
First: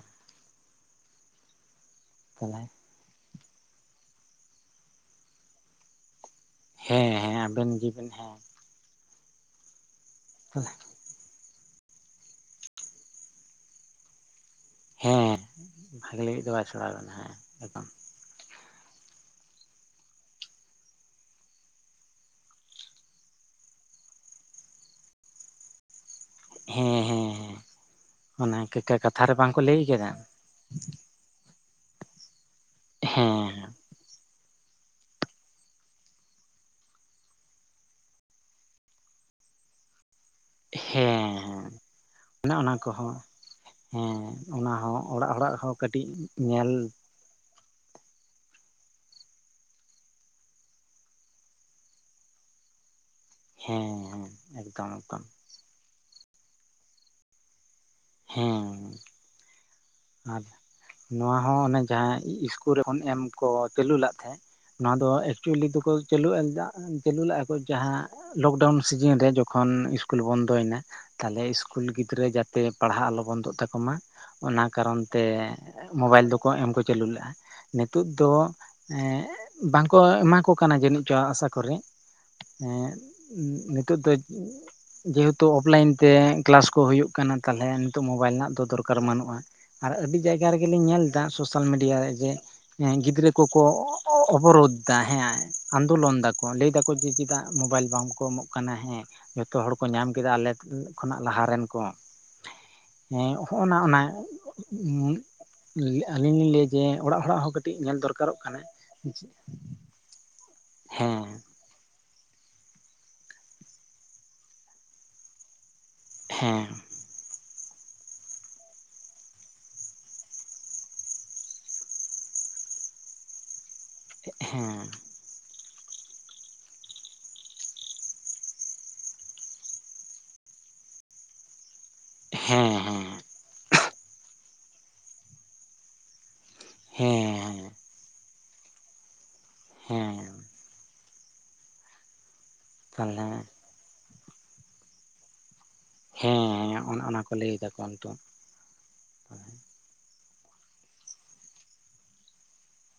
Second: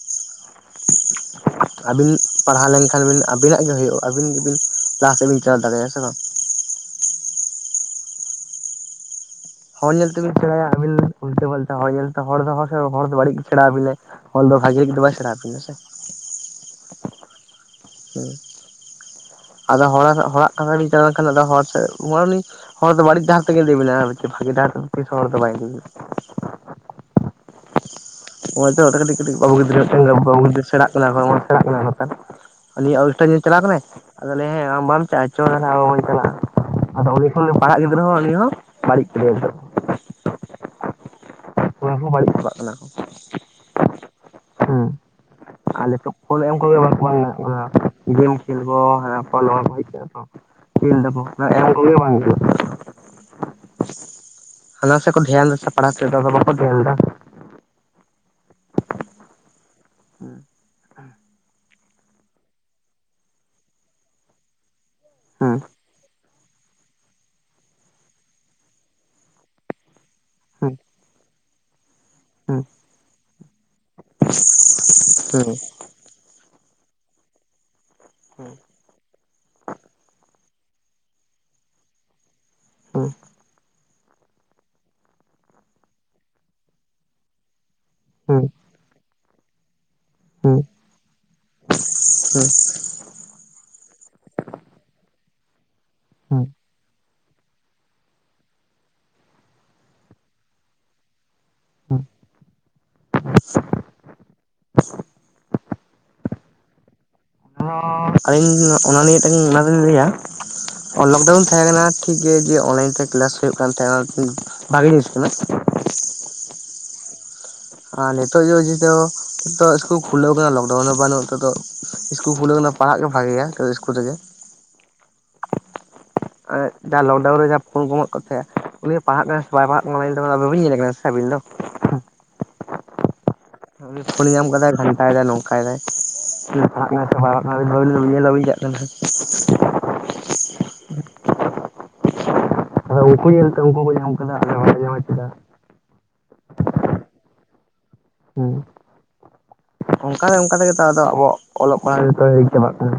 ᱟᱹᱵᱤᱱ ᱛᱟᱦᱚᱞᱮ ᱯᱟᱲᱦᱟᱣ ᱞᱮᱱᱠᱷᱟᱱ ᱵᱤᱱ ᱟᱹᱵᱤᱱᱟᱜ ᱜᱮ ᱦᱩᱭᱩᱜᱼᱟ ᱟᱹᱵᱤᱱ ᱜᱮᱵᱤᱱ ᱞᱟᱦᱟ ᱥᱮᱫ ᱵᱤᱱ ᱪᱟᱞᱟᱣ ᱫᱟᱲᱮᱭᱟᱜᱼᱟ ᱥᱮ ᱵᱟᱝ, ᱦᱮᱸ ᱦᱮᱸ ᱟᱵᱮᱱ ᱜᱮᱵᱤᱱ ᱦᱮᱸ ᱦᱚᱲ ᱧᱮᱞ ᱛᱮᱵᱤᱱ ᱥᱮᱬᱟᱭᱟ ᱟᱹᱵᱤᱱ ᱩᱞᱴᱟᱹ ᱯᱟᱞᱴᱟ ᱦᱚᱲ ᱧᱮᱞᱛᱮ ᱦᱚᱲ ᱫᱚ ᱦᱚᱲ ᱫᱚ ᱵᱟᱲᱤᱡ ᱜᱮ ᱥᱮᱬᱟ ᱟᱵᱤᱱᱟᱭ, ᱦᱚᱞ ᱫᱚ ᱵᱷᱟᱜᱮ ᱞᱟᱹᱜᱤᱫ ᱫᱚ ᱵᱟᱭ ᱥᱮᱲᱟ ᱦᱮᱸ ᱟᱵᱤᱱᱟ ᱥᱮ, ᱵᱷᱟᱜᱮ ᱞᱟᱹᱜᱤᱫ ᱫᱚ ᱵᱟᱭ ᱥᱮᱬᱟᱣ ᱟᱵᱤᱱᱟ ᱦᱮᱸ ᱮᱠᱫᱚᱢ, ᱦᱩᱸ ᱟᱫᱚ ᱦᱚᱲ ᱦᱚᱲᱟᱜ ᱠᱟᱛᱷᱟ ᱛᱮᱵᱤᱱ ᱪᱟᱞᱟᱣ ᱞᱮᱱᱠᱷᱟᱱ ᱟᱫᱚ ᱦᱚᱲ ᱥᱮᱫ [inaudible] ᱦᱚᱲ ᱫᱚ ᱵᱟᱲᱤᱡ ᱰᱟᱦᱟᱨ ᱛᱮᱜᱮ ᱤᱫᱤ ᱵᱤᱱᱟᱭ ᱵᱷᱟᱜᱮ ᱰᱟᱦᱟᱨ ᱛᱮᱫᱚ ᱛᱤᱥᱦᱟᱸ ᱦᱚᱲ ᱵᱟᱭ ᱤᱫᱤ ᱵᱤᱱᱟ, ᱦᱩᱸ ᱦᱩᱸ ᱦᱩᱸ ᱱᱚᱜ-ᱚᱭ ᱛᱚ ᱠᱟᱹᱴᱤᱡ ᱠᱟᱹᱴᱤᱡ ᱠᱷᱚᱱ ᱞᱟᱹᱭ ᱜᱤᱫᱽᱨᱟᱹ ᱠᱟᱫᱟ ᱴᱷᱮᱱ [unintelligible] ᱥᱮᱲᱟᱜ ᱚᱱᱟ ᱠᱷᱚᱱ ᱠᱚᱱ [unintelligible] ᱦᱮᱸ ᱪᱟᱞᱟᱜ ᱠᱟᱱᱟᱭ ᱟᱫᱚ ᱞᱮᱭᱟᱭ ᱦᱮᱸ ᱟᱢ ᱵᱟᱢ ᱪᱟ-ᱟ ᱪᱚ ᱛᱟᱦᱚᱞᱮ ᱟᱵᱚᱱ ᱪᱟᱞᱟᱜ-ᱟ, ᱟᱫᱚ ᱚᱸᱰᱮ ᱠᱷᱚᱱ ᱯᱟᱲᱦᱟᱜ ᱜᱤᱫᱽᱨᱟᱹ ᱦᱚᱸ ᱩᱱᱤ ᱦᱚᱸ ᱵᱟᱹᱲᱤᱡ ᱠᱮᱫᱮ-ᱟᱠᱚ, ᱦᱮᱸ ᱩᱱᱠᱩ ᱦᱚᱸ ᱵᱟᱹᱲᱤᱡ ᱚᱱᱮ ᱪᱟᱵᱟᱜ ᱠᱟᱱᱟ ᱚᱱᱟ ᱠᱚ ᱠᱚᱦᱚᱸ ᱦᱮᱸ ᱚᱱᱟ ᱦᱚᱸ ᱚᱲᱟᱜ ᱦᱚᱲᱟᱜ ᱦᱚᱸ ᱟᱞᱮ ᱠᱟᱹᱴᱤᱡ ᱛᱚ ᱠᱚᱞ ᱮᱢ ᱧᱮᱞ ᱠᱚᱜᱮ ᱵᱟᱠᱚ ᱢᱮᱱᱟᱜ ᱠᱚ ᱮᱸ ᱜᱮᱢ ᱠᱷᱮᱞ ᱠᱚ ᱦᱮ ᱯᱷᱚᱞ ᱛᱚ ᱠᱷᱮᱞᱵᱚ ᱮᱢ ᱠᱚᱜᱮ ᱵᱟᱝ ᱜᱟᱱᱚᱜ ᱠᱟᱱᱟ, ᱦᱮᱸ ᱦᱮᱸ ᱮᱠᱫᱚᱢ ᱦᱟᱱᱟ ᱥᱮ ᱠᱚ ᱮᱠᱫᱚᱢ ᱫᱷᱮᱭᱟᱱ ᱫᱟ ᱯᱟᱲᱦᱟᱣ ᱥᱮᱫ ᱵᱟᱠᱚ ᱫᱷᱮᱭᱟᱱ ᱫᱟ, ᱦᱮᱸ ᱦᱩᱸ ᱟᱨ ᱱᱚᱣᱟ ᱦᱚᱸ ᱚᱱᱮ ᱡᱟᱦᱟᱸ ᱤᱥᱠᱩᱞ ᱨᱮ ᱮᱢ ᱠᱚ ᱪᱟᱹᱞᱩ ᱞᱮᱫ ᱛᱟᱦᱮᱸᱫ, ᱱᱟᱣᱟ ᱫᱚ ᱮᱠᱪᱩᱭᱮᱞᱤ ᱦᱩᱸ ᱫᱚᱠᱚ ᱪᱟᱹᱞᱩ ᱪᱟᱹᱞᱩ ᱞᱟᱜ ᱠᱚ ᱡᱟᱦᱟᱸ ᱞᱚᱠᱰᱟᱣᱩᱱ ᱥᱤᱡᱤᱱ ᱨᱮ ᱡᱚᱠᱷᱚᱱᱼᱼ ᱤᱥᱠᱩᱞ ᱵᱚᱱᱫᱚᱭᱮᱱᱟ ᱛᱟᱦᱚᱞᱮ ᱤᱥᱠᱩᱞ ᱜᱤᱫᱽᱨᱟᱹ ᱦᱩᱸ ᱡᱟᱛᱮ ᱯᱟᱲᱦᱟᱜ ᱟᱞᱚ ᱵᱚᱱᱫᱚᱜ ᱛᱟᱠᱚᱚᱢ ᱢᱟ ᱚᱱᱟᱼᱼ ᱠᱟᱨᱚᱱ ᱛᱮ ᱦᱩᱸ ᱢᱳᱵᱟᱭᱤᱞ ᱫᱚᱠᱚ ᱮᱢ ᱠᱚ ᱪᱟᱹᱞᱩ ᱞᱮᱫᱼᱟ ᱱᱤᱛᱚᱜ ᱫᱚᱼᱼ ᱮᱸ ᱵᱟᱝᱠᱚ ᱮᱢᱟ ᱠᱚ ᱠᱟᱱᱟ ᱡᱟᱹᱱᱤᱡ ᱪᱚᱝ ᱟᱥᱟ ᱠᱚᱨᱮ᱾ ᱦᱮᱸ ᱦᱩᱸ ᱱᱤᱛᱚᱜ ᱫᱚ ᱡᱮᱦᱮᱛᱩ ᱚᱯᱞᱟᱭᱤᱱ ᱛᱮ ᱠᱮᱞᱟᱥ ᱠᱚ ᱦᱩᱭᱩᱜ ᱠᱟᱱᱟ᱾ ᱛᱟᱦᱚᱞᱮ ᱱᱤᱛᱳᱜ ᱢᱳᱵᱟᱭᱤᱞ ᱦᱩᱸ ᱨᱮᱱᱟᱜ ᱫᱚ ᱫᱚᱨᱠᱟᱨ ᱵᱟᱹᱱᱩᱜᱼᱟ᱾ ᱟᱨ ᱟᱹᱰᱤ ᱡᱟᱭᱜᱟ ᱦᱩᱸ ᱨᱮᱜᱮᱞᱤᱧ ᱧᱮᱞ ᱮᱫᱟ ᱥᱳᱥᱟᱞ ᱢᱤᱰᱤᱭᱟ ᱨᱮ ᱡᱮᱼᱼ ᱦᱩᱸ ᱜᱤᱫᱽᱨᱟᱹ ᱠᱚᱠᱚ ᱚᱵᱚᱨᱳᱫᱷ ᱮᱫᱟ ᱦᱮᱸ ᱟᱱᱫᱳᱞᱚᱱ ᱦᱩᱸ ᱫᱟᱠᱚ ᱞᱟᱹᱭ ᱫᱟᱠᱚ ᱡᱮ ᱪᱮᱫᱟᱜᱼᱼ ᱢᱳᱵᱟᱭᱤᱞ ᱵᱟᱝᱠᱚ ᱮᱢᱚᱜ ᱠᱟᱱᱟ ᱦᱮᱸ ᱡᱚᱛᱚ ᱦᱚᱲ ᱠᱚ ᱧᱟᱢ ᱠᱮᱫᱟ ᱟᱞᱮᱼᱼ ᱠᱷᱚᱱᱟᱜ ᱞᱟᱦᱟᱮᱱ ᱠᱚ ᱦᱚᱜᱼ ᱱᱟ ᱚᱱᱟᱼᱼ ᱟᱹᱞᱤᱧ ᱞᱤᱧ ᱞᱟᱹᱭ ᱠᱮᱫᱼᱼ ᱡᱮ ᱚᱲᱟᱜ ᱦᱚᱲᱟᱜ ᱦᱚᱸ ᱠᱟᱹᱴᱤᱡ ᱧᱮᱞ ᱟᱨᱦᱚᱸ ᱫᱚᱨᱠᱟᱨᱚᱜ ᱠᱟᱱᱟ᱾ ᱟᱹᱞᱤᱧ ᱚᱱᱟ ᱱᱤᱭᱮ ᱴᱟᱝ ᱚᱱᱟ ᱞᱤᱧ ᱞᱟᱹᱭᱟ ᱦᱮᱸ ᱞᱚᱠᱰᱟᱣᱩᱱ ᱛᱟᱦᱮᱸ ᱠᱟᱱᱟ ᱴᱷᱤᱠᱜᱮ ᱚᱱᱞᱟᱭᱤᱱ ᱛᱮ ᱠᱮᱞᱟᱥ ᱦᱩᱭᱩᱜ ᱠᱟᱱ ᱛᱟᱦᱮᱱᱟ ᱵᱷᱟᱜᱤ ᱡᱤᱱᱤᱥ ᱠᱟᱱᱟ᱾ ᱦᱮᱸ ᱟᱨ ᱱᱤᱛᱚᱜ ᱫᱚ ᱱᱤᱛᱚᱜ ᱤᱥᱠᱩᱞ ᱠᱷᱩᱞᱟᱹᱣ ᱠᱟᱱᱟ ᱞᱚᱠᱰᱟᱣᱩᱱ ᱦᱚᱸ ᱵᱟᱹᱱᱩᱜ ᱱᱤᱛ ᱫᱚ᱾ ᱤᱥᱠᱩᱞ ᱠᱷᱩᱞᱟᱹᱣ ᱟᱠᱟᱱᱟ ᱯᱟᱲᱦᱟᱜ ᱜᱮ ᱵᱷᱟᱜᱮᱭᱟ ᱥᱤᱥᱠᱩᱞ ᱨᱮᱜᱮ᱾ ᱦᱮᱸ ᱡᱟ ᱞᱚᱠᱰᱟᱣᱩᱱ ᱨᱮ ᱡᱟᱦᱟᱸ ᱯᱷᱳᱱ ᱠᱚᱢᱚᱜ ᱠᱟᱱᱟ ᱛᱟᱦᱮᱠᱟᱱᱟ ᱩᱱᱤᱭ ᱯᱟᱲᱦᱟᱜ ᱠᱟᱱᱟ ᱥᱮ ᱵᱟᱭ ᱯᱟᱲᱦᱟᱜ ᱠᱟᱱᱟ! ᱵᱟᱵᱤᱱ ᱧᱮᱞᱮᱫ ᱠᱟᱱᱟ ᱥᱮ ᱟᱹᱵᱤᱱ ᱫᱚ᱾ ᱦᱮᱸ ᱦᱮᱸ ᱩᱱᱤ ᱯᱷᱳᱱ ᱧᱟᱢ ᱠᱟᱫᱟᱭ ᱜᱷᱟᱱᱴᱟᱭ ᱫᱟᱭ ᱱᱚᱝᱠᱟᱭ ᱫᱟᱭ ᱯᱟᱲᱦᱟᱜ ᱠᱟᱱᱟᱭ ᱥᱮ ᱵᱟᱭ ᱯᱟᱲᱦᱟᱜ ᱦᱮᱸ ᱠᱟᱱᱟᱭ ᱩᱱᱤᱫᱚ ᱵᱟᱵᱤᱱᱼᱼ ᱧᱮᱞ ᱵᱟᱵᱤᱱ ᱪᱟᱞᱟᱜ ᱠᱟᱱ ᱠᱷᱟᱡᱼ ᱦᱮᱸ ᱟᱫᱚ ᱛᱟᱦᱚᱞᱮ ᱩᱱᱠᱩ ᱧᱮᱞᱛᱮ ᱩᱱᱠᱩ ᱠᱚ ᱧᱟᱢ ᱠᱮᱫᱟ ᱟᱞᱮ ᱵᱟᱞᱮ ᱧᱟᱢᱟ ᱪᱮᱫᱟᱜ? ᱦᱮᱸᱻ ᱚᱱᱮ ᱚᱱᱟ ᱠᱚ ᱞᱟᱹᱭ ᱫᱟᱠᱚ ᱱᱤᱛᱚᱜ᱾ ᱦᱮᱸ ᱚᱱᱠᱟ ᱚᱱᱠᱟ ᱛᱮᱜᱮ ᱛᱚ ᱟᱫᱚ ᱟᱵᱚᱣᱟᱜ ᱚᱞᱚᱜ ᱯᱟᱲᱦᱟᱜ ᱜᱤᱫᱽᱨᱟᱹᱭ ᱪᱟᱵᱟᱜ ᱠᱟᱱᱟ᱾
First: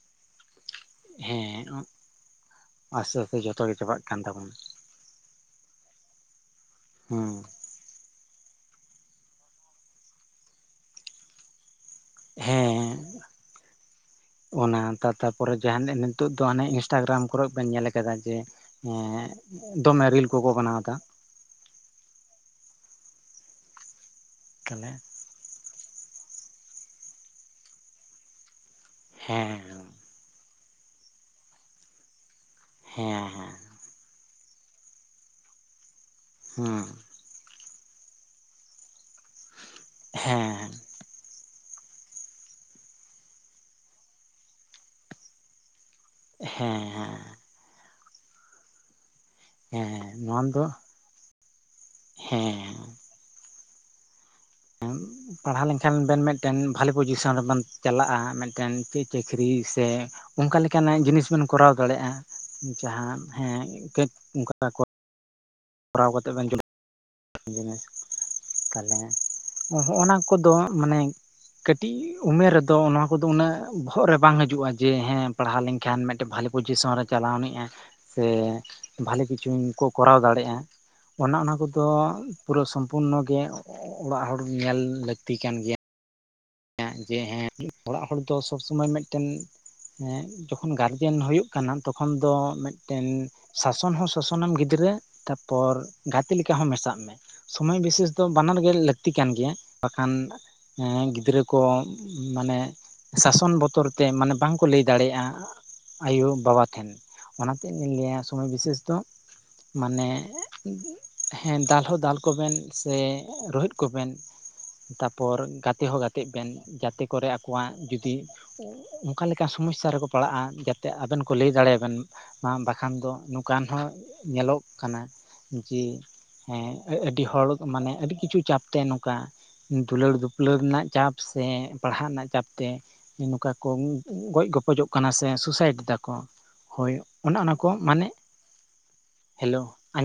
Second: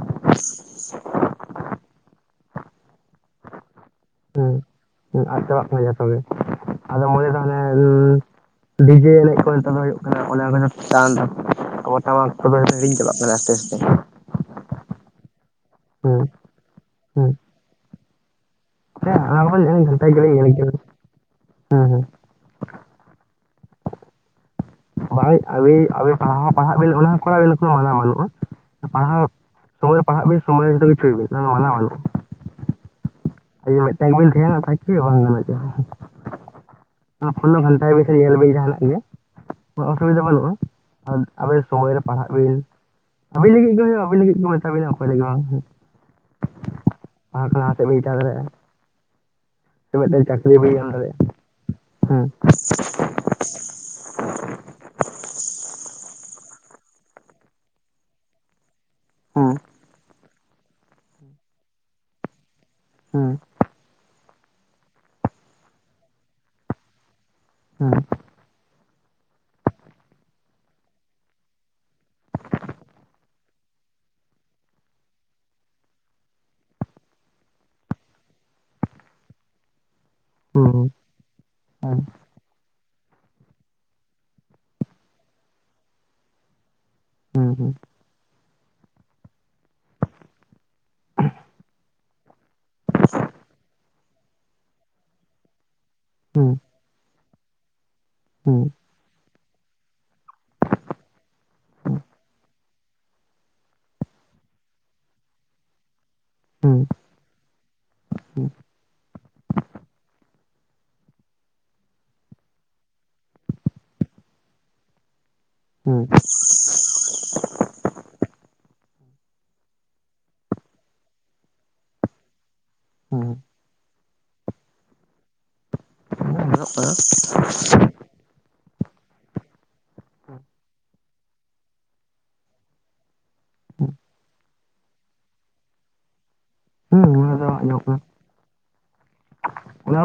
ᱦᱮᱸ ᱟᱥᱛᱮ ᱟᱥᱛᱮ ᱡᱚᱛᱚᱜ ᱜᱮ ᱪᱟᱵᱟᱜ ᱠᱟᱱᱟ᱾ ᱦᱮᱸ ᱟᱫ ᱪᱟᱵᱟᱜ ᱠᱟᱱᱟ ᱜᱮᱭᱟ ᱡᱚᱛᱚ ᱜᱮ ᱟᱫᱚ ᱢᱚᱱᱮ ᱦᱮᱸ ᱠᱟᱜ ᱢᱮᱼᱼ ᱰᱤᱡᱮ ᱮᱱᱮᱡ ᱠᱚ ᱱᱤᱛᱚᱜ ᱫᱚ ᱦᱩᱭᱩᱜ ᱠᱟᱱᱟ ᱚᱱᱟ ᱠᱚ ᱪᱟᱱ ᱫᱚ ᱾ ᱛᱚᱵᱮ ᱦᱮᱸ ᱦᱤᱲᱤᱧᱟᱵᱟᱜ ᱠᱟᱱᱟ ᱟᱥᱛᱮᱼ ᱟᱥᱛᱮ᱾ [inaudible] ᱚᱱᱟ ᱛᱟ ᱛᱟᱯᱚᱨᱮ ᱡᱟᱦᱟᱸ ᱱᱤᱛᱳ ᱦᱮᱸ ᱫᱚ ᱦᱟᱱᱮ ᱤᱱᱥᱴᱟᱜᱨᱟᱢ ᱦᱮᱸ ᱠᱚᱨᱮᱼᱼ ᱵᱟᱹᱧ ᱧᱮᱞ ᱟᱠᱟᱫᱟ ᱡᱮ ᱦᱮᱸ ᱚᱱᱟ ᱠᱚᱫᱚ ᱫᱚᱢᱮ ᱜᱷᱟᱱᱴᱟ ᱨᱤᱞ ᱜᱮᱞᱤᱧ ᱠᱚᱠᱚ ᱧᱮᱞ ᱠᱟᱱᱟ ᱵᱮᱱᱟᱣ ᱮᱫᱟ᱾ ᱦᱮᱸ ᱦᱮᱸ ᱠᱟᱱᱟ [unintelligible] ᱵᱟᱝ ᱟᱹᱵᱤᱱ ᱟᱵᱮᱱ ᱯᱟᱲᱦᱟᱣ ᱦᱚ ᱯᱟᱲᱦᱟᱜ ᱵᱮᱱ ᱚᱱᱟ ᱠᱚᱨᱟᱣ ᱵᱤᱱ ᱠᱳᱱᱳ ᱢᱟᱱᱟ ᱵᱟᱹᱱᱩᱜᱼᱟ ᱯᱟᱲᱦᱟᱣᱼᱼ ᱦᱮᱸ ᱥᱚᱢᱚᱭ ᱨᱮ ᱯᱟᱲᱦᱟᱵᱤᱱ ᱥᱚᱢᱚᱭ ᱨᱮ ᱡᱷᱚᱛᱚ ᱠᱤᱪᱷᱩᱭ ᱵᱤᱱ ᱠᱳᱱᱳ ᱢᱟᱱᱟ ᱵᱟᱱᱩᱜ-ᱟ᱾ ᱦᱮᱸ ᱦᱮᱸ ᱠ ᱵᱤᱞ ᱠᱷᱱᱟ ᱛᱠᱪ ᱵᱟᱝᱜ ᱪ [unintelligible] ᱦᱮᱸ ᱯᱷᱳᱱ ᱦᱚ ᱜᱷᱟᱱᱴᱟ ᱵᱤᱱ ᱥᱮ ᱧᱮᱞ ᱵᱤᱱ ᱡᱟᱦᱟᱱᱟᱜ ᱜᱮ ᱚᱥᱩᱵᱤᱫᱟ ᱵᱟᱹᱱᱩᱜᱼᱟ᱾ ᱦᱮᱸ ᱟᱵ ᱟᱵᱤᱱ ᱥᱚᱢᱚᱭ ᱨᱮ ᱯᱟᱲᱦᱟᱜ ᱵᱤᱱ᱾ ᱟᱵᱤᱱ ᱞᱟᱹᱜᱤᱫ ᱜᱮ ᱦᱩᱭᱩᱜ ᱟᱵᱤᱱ ᱞᱟᱹᱜᱤᱫ ᱠᱚ ᱢᱮᱛᱟᱵᱤᱱᱟ ᱚᱠᱚᱭ ᱞᱟᱹᱜᱤᱫ ᱦᱚ ᱵᱟᱝ ᱦᱮᱸᱻᱦᱮᱸ ᱟᱨᱠᱟᱛᱮ ᱢᱴᱮ [unintelligible] ᱦᱮᱸ ᱢᱤᱫ ᱴᱮᱱ ᱱᱚᱣᱟ ᱪᱟᱠᱨᱤ ᱫᱚ ᱵᱟᱹᱧ ᱧᱟᱢ ᱫᱟᱨᱤᱭᱟᱜ ᱠᱟᱱᱟ ᱦᱮᱸᱼᱼ ᱦᱮᱸ ᱯᱟᱲᱦᱟᱣ ᱞᱮᱱᱠᱷᱟᱱ ᱵᱮᱱ ᱢᱤᱫᱴᱮᱱ ᱵᱷᱟᱞᱤ ᱯᱚᱡᱤᱥᱚᱱ ᱨᱮᱵᱮᱱ ᱪᱟᱞᱟᱜᱼᱟ ᱢᱤᱫᱴᱮᱱᱼᱼ ᱪᱮ ᱪᱟᱹᱠᱨᱤ ᱦᱮᱸ ᱥᱮ ᱚᱱᱠᱟ ᱞᱮᱠᱟᱱᱟᱜ ᱡᱤᱱᱤᱥ ᱵᱮᱱ ᱠᱚᱨᱟᱣ ᱫᱟᱲᱮᱭᱟᱜᱼᱟ᱾ ᱡᱟᱦᱟᱸ ᱦᱮᱸ ᱦᱮᱸᱡ ᱟᱹᱡ ᱚᱱᱠᱟ [inaudible] ᱠᱚᱨᱟᱣ ᱠᱟᱛᱮ ᱵᱮᱱ ᱠ ᱡᱤᱱᱤᱥ ᱦᱮᱸ [unintelligible] ᱛᱟᱦᱚᱞᱮ, ᱦᱚᱸᱜ ᱚᱱᱟ ᱠᱚᱫᱚ ᱢᱟᱱᱮ ᱠᱟᱹᱴᱤᱡ ᱩᱢᱮᱨ ᱨᱮᱫᱚ ᱚᱱᱟ ᱠᱩᱫᱚ ᱩᱱᱟᱹᱜ ᱵᱚᱦᱚᱜ ᱨᱮ ᱵᱟᱝ ᱦᱤᱡᱩᱜᱼᱟ, ‌ ᱡᱮ ᱦᱮᱸ ᱯᱟᱲᱦᱟᱣ ᱞᱮᱱᱠᱷᱟᱱ ᱢᱤᱫᱴᱮᱱ ᱵᱷᱟᱞᱮ ᱯᱚᱡᱤᱥᱚᱱ ᱨᱮ ᱪᱟᱞᱟᱣ ᱟᱱᱤᱡᱼᱟ᱾ ᱥᱮ, ᱵᱷᱟᱞᱮ ᱠᱤᱪᱷᱩᱢ ᱠᱚ ᱠᱚᱨᱟᱣ ᱫᱟᱲᱮᱜ ᱦᱮᱸ ᱚᱱᱟ ᱚᱱᱟ ᱠᱚᱫᱚ ᱦᱮᱸ ᱯᱩᱨᱟᱹ ᱥᱳᱱ ᱯᱩᱨᱱᱚ ᱜᱮ ᱚᱲᱟᱜ ᱦᱚᱲ ᱧᱮᱞ ᱞᱟᱹᱠᱛᱤ ᱠᱟᱱ ᱜᱮ ᱭᱟ, ᱡᱮ ᱦᱮᱸ [inaudible] ᱚᱲᱟᱜ ᱦᱚᱲ ᱫᱚ ᱥᱚᱵ ᱥᱚᱢᱚᱭ ᱢᱤᱫᱴᱮᱱ ᱦᱮᱸ ᱡᱚᱠᱷᱚᱱ ᱜᱟᱨᱡᱮᱱ ᱦᱩᱭᱩᱜ ᱠᱟᱱᱟᱢ ᱛᱚᱠᱷᱚᱱ ᱫᱚ ᱢᱤᱫᱴᱮᱱ ᱥᱟᱥᱚᱱ ᱦᱚᱸ ᱥᱚᱥᱚᱱᱮᱢ ᱜᱤᱫᱽᱨᱟᱹ, ᱛᱟᱯᱚᱨ ᱜᱟᱛᱮ ᱞᱮᱠᱟ ᱦᱚᱸ ᱢᱮᱥᱟᱜ ᱢᱮ, ᱥᱳᱢᱚᱭ ᱵᱤᱥᱮᱥ ᱫᱚ ᱵᱟᱱᱟᱨ ᱜᱮ ᱞᱟᱹᱠ ᱛᱤ ᱠᱟᱱ ᱜᱮᱭᱟ, ᱵᱟᱠᱷᱟᱱ ᱦᱮᱸ ᱜᱤᱫᱽᱨᱟᱹ ᱠᱚ ᱢᱟᱱᱮ ᱥᱟᱥᱚᱱ ᱵᱚᱛᱚᱨ ᱛᱮ ᱢᱟᱱᱮ ᱵᱟᱝᱠᱚ ᱞᱟᱹᱭ ᱫᱟᱲᱮᱭᱟᱜᱼᱟ ᱟᱭᱳ ᱵᱟᱵᱟ ᱴᱷᱮᱱ᱾ ᱚᱱᱟ ᱛᱮᱧ ᱞᱟᱹᱭᱟ ᱥᱚᱢᱚᱭ ᱵᱤᱥᱮᱥ ᱫᱚ ᱢᱟᱱᱮ ᱦᱮᱸ ᱫᱟᱞ ᱦᱚᱸ ᱫᱟᱞ ᱠᱚᱵᱮᱱ ᱥᱮ ᱨᱚᱦᱮᱫ ᱠᱚᱵᱮᱱ, ᱛᱟᱯᱚᱨ ᱜᱟ ᱛᱮ ᱦᱚᱸ ᱜᱟᱛᱮᱜ ᱵᱮᱱ ᱡᱟᱛᱮ ᱠᱚᱨᱮ ᱟᱠᱚᱣᱟᱜ ᱡᱩᱫᱤ ᱚᱱᱠᱟ ᱞᱮᱠᱟᱱ ᱥᱚᱢᱚᱭᱥᱥᱟ ᱨᱮᱠᱚ ᱯᱟᱲᱟᱜᱼᱟ, ᱡᱟᱛᱮ ᱟᱵᱮᱱ ᱠᱚ ᱞᱟᱹᱭ ᱫᱟᱲᱮᱭᱟᱵᱮᱱ, ᱵᱟᱝ ᱵᱟᱠᱷᱟᱱ ᱫᱚ ᱱᱚᱝᱠᱟᱱ ᱦᱚᱸ ᱧᱮᱞᱚᱜ ᱠᱟᱱᱟ ᱡᱮ ᱦᱮᱸ ᱟᱹ ᱟᱹᱰᱤ ᱦᱚᱲ ᱢᱟᱱᱮ ᱟᱹᱰᱤ ᱠᱤᱪᱷᱩ ᱪᱟᱯ ᱛᱮ ᱱᱚᱝᱠᱟ, ᱫᱩᱞᱟᱹᱲᱼᱫᱩᱯᱞᱟᱹᱲ ᱨᱮᱱᱟᱜ ᱪᱟᱯ ᱥᱮ ᱯᱟᱲᱦᱟᱜ ᱨᱮᱱᱟᱜ ᱪᱟᱯ ᱛᱮ, ᱱᱚᱝᱠᱟ ᱠᱚ ᱜᱚᱡ-ᱜᱚᱯᱚᱡᱚᱜ ᱠᱟᱱᱟ ᱥᱮ ᱥᱩᱭᱥᱟᱭᱮᱰ ᱫᱟᱠᱚ, ᱦᱳᱭ ᱚᱱᱟ ᱫᱚ ᱚᱱᱟ ᱠᱚ ᱟᱸᱡᱚᱢᱚᱜ ᱠᱟᱱᱟ ᱢᱟᱱᱮ, ᱦᱮᱞᱳᱣ ᱚᱱᱟ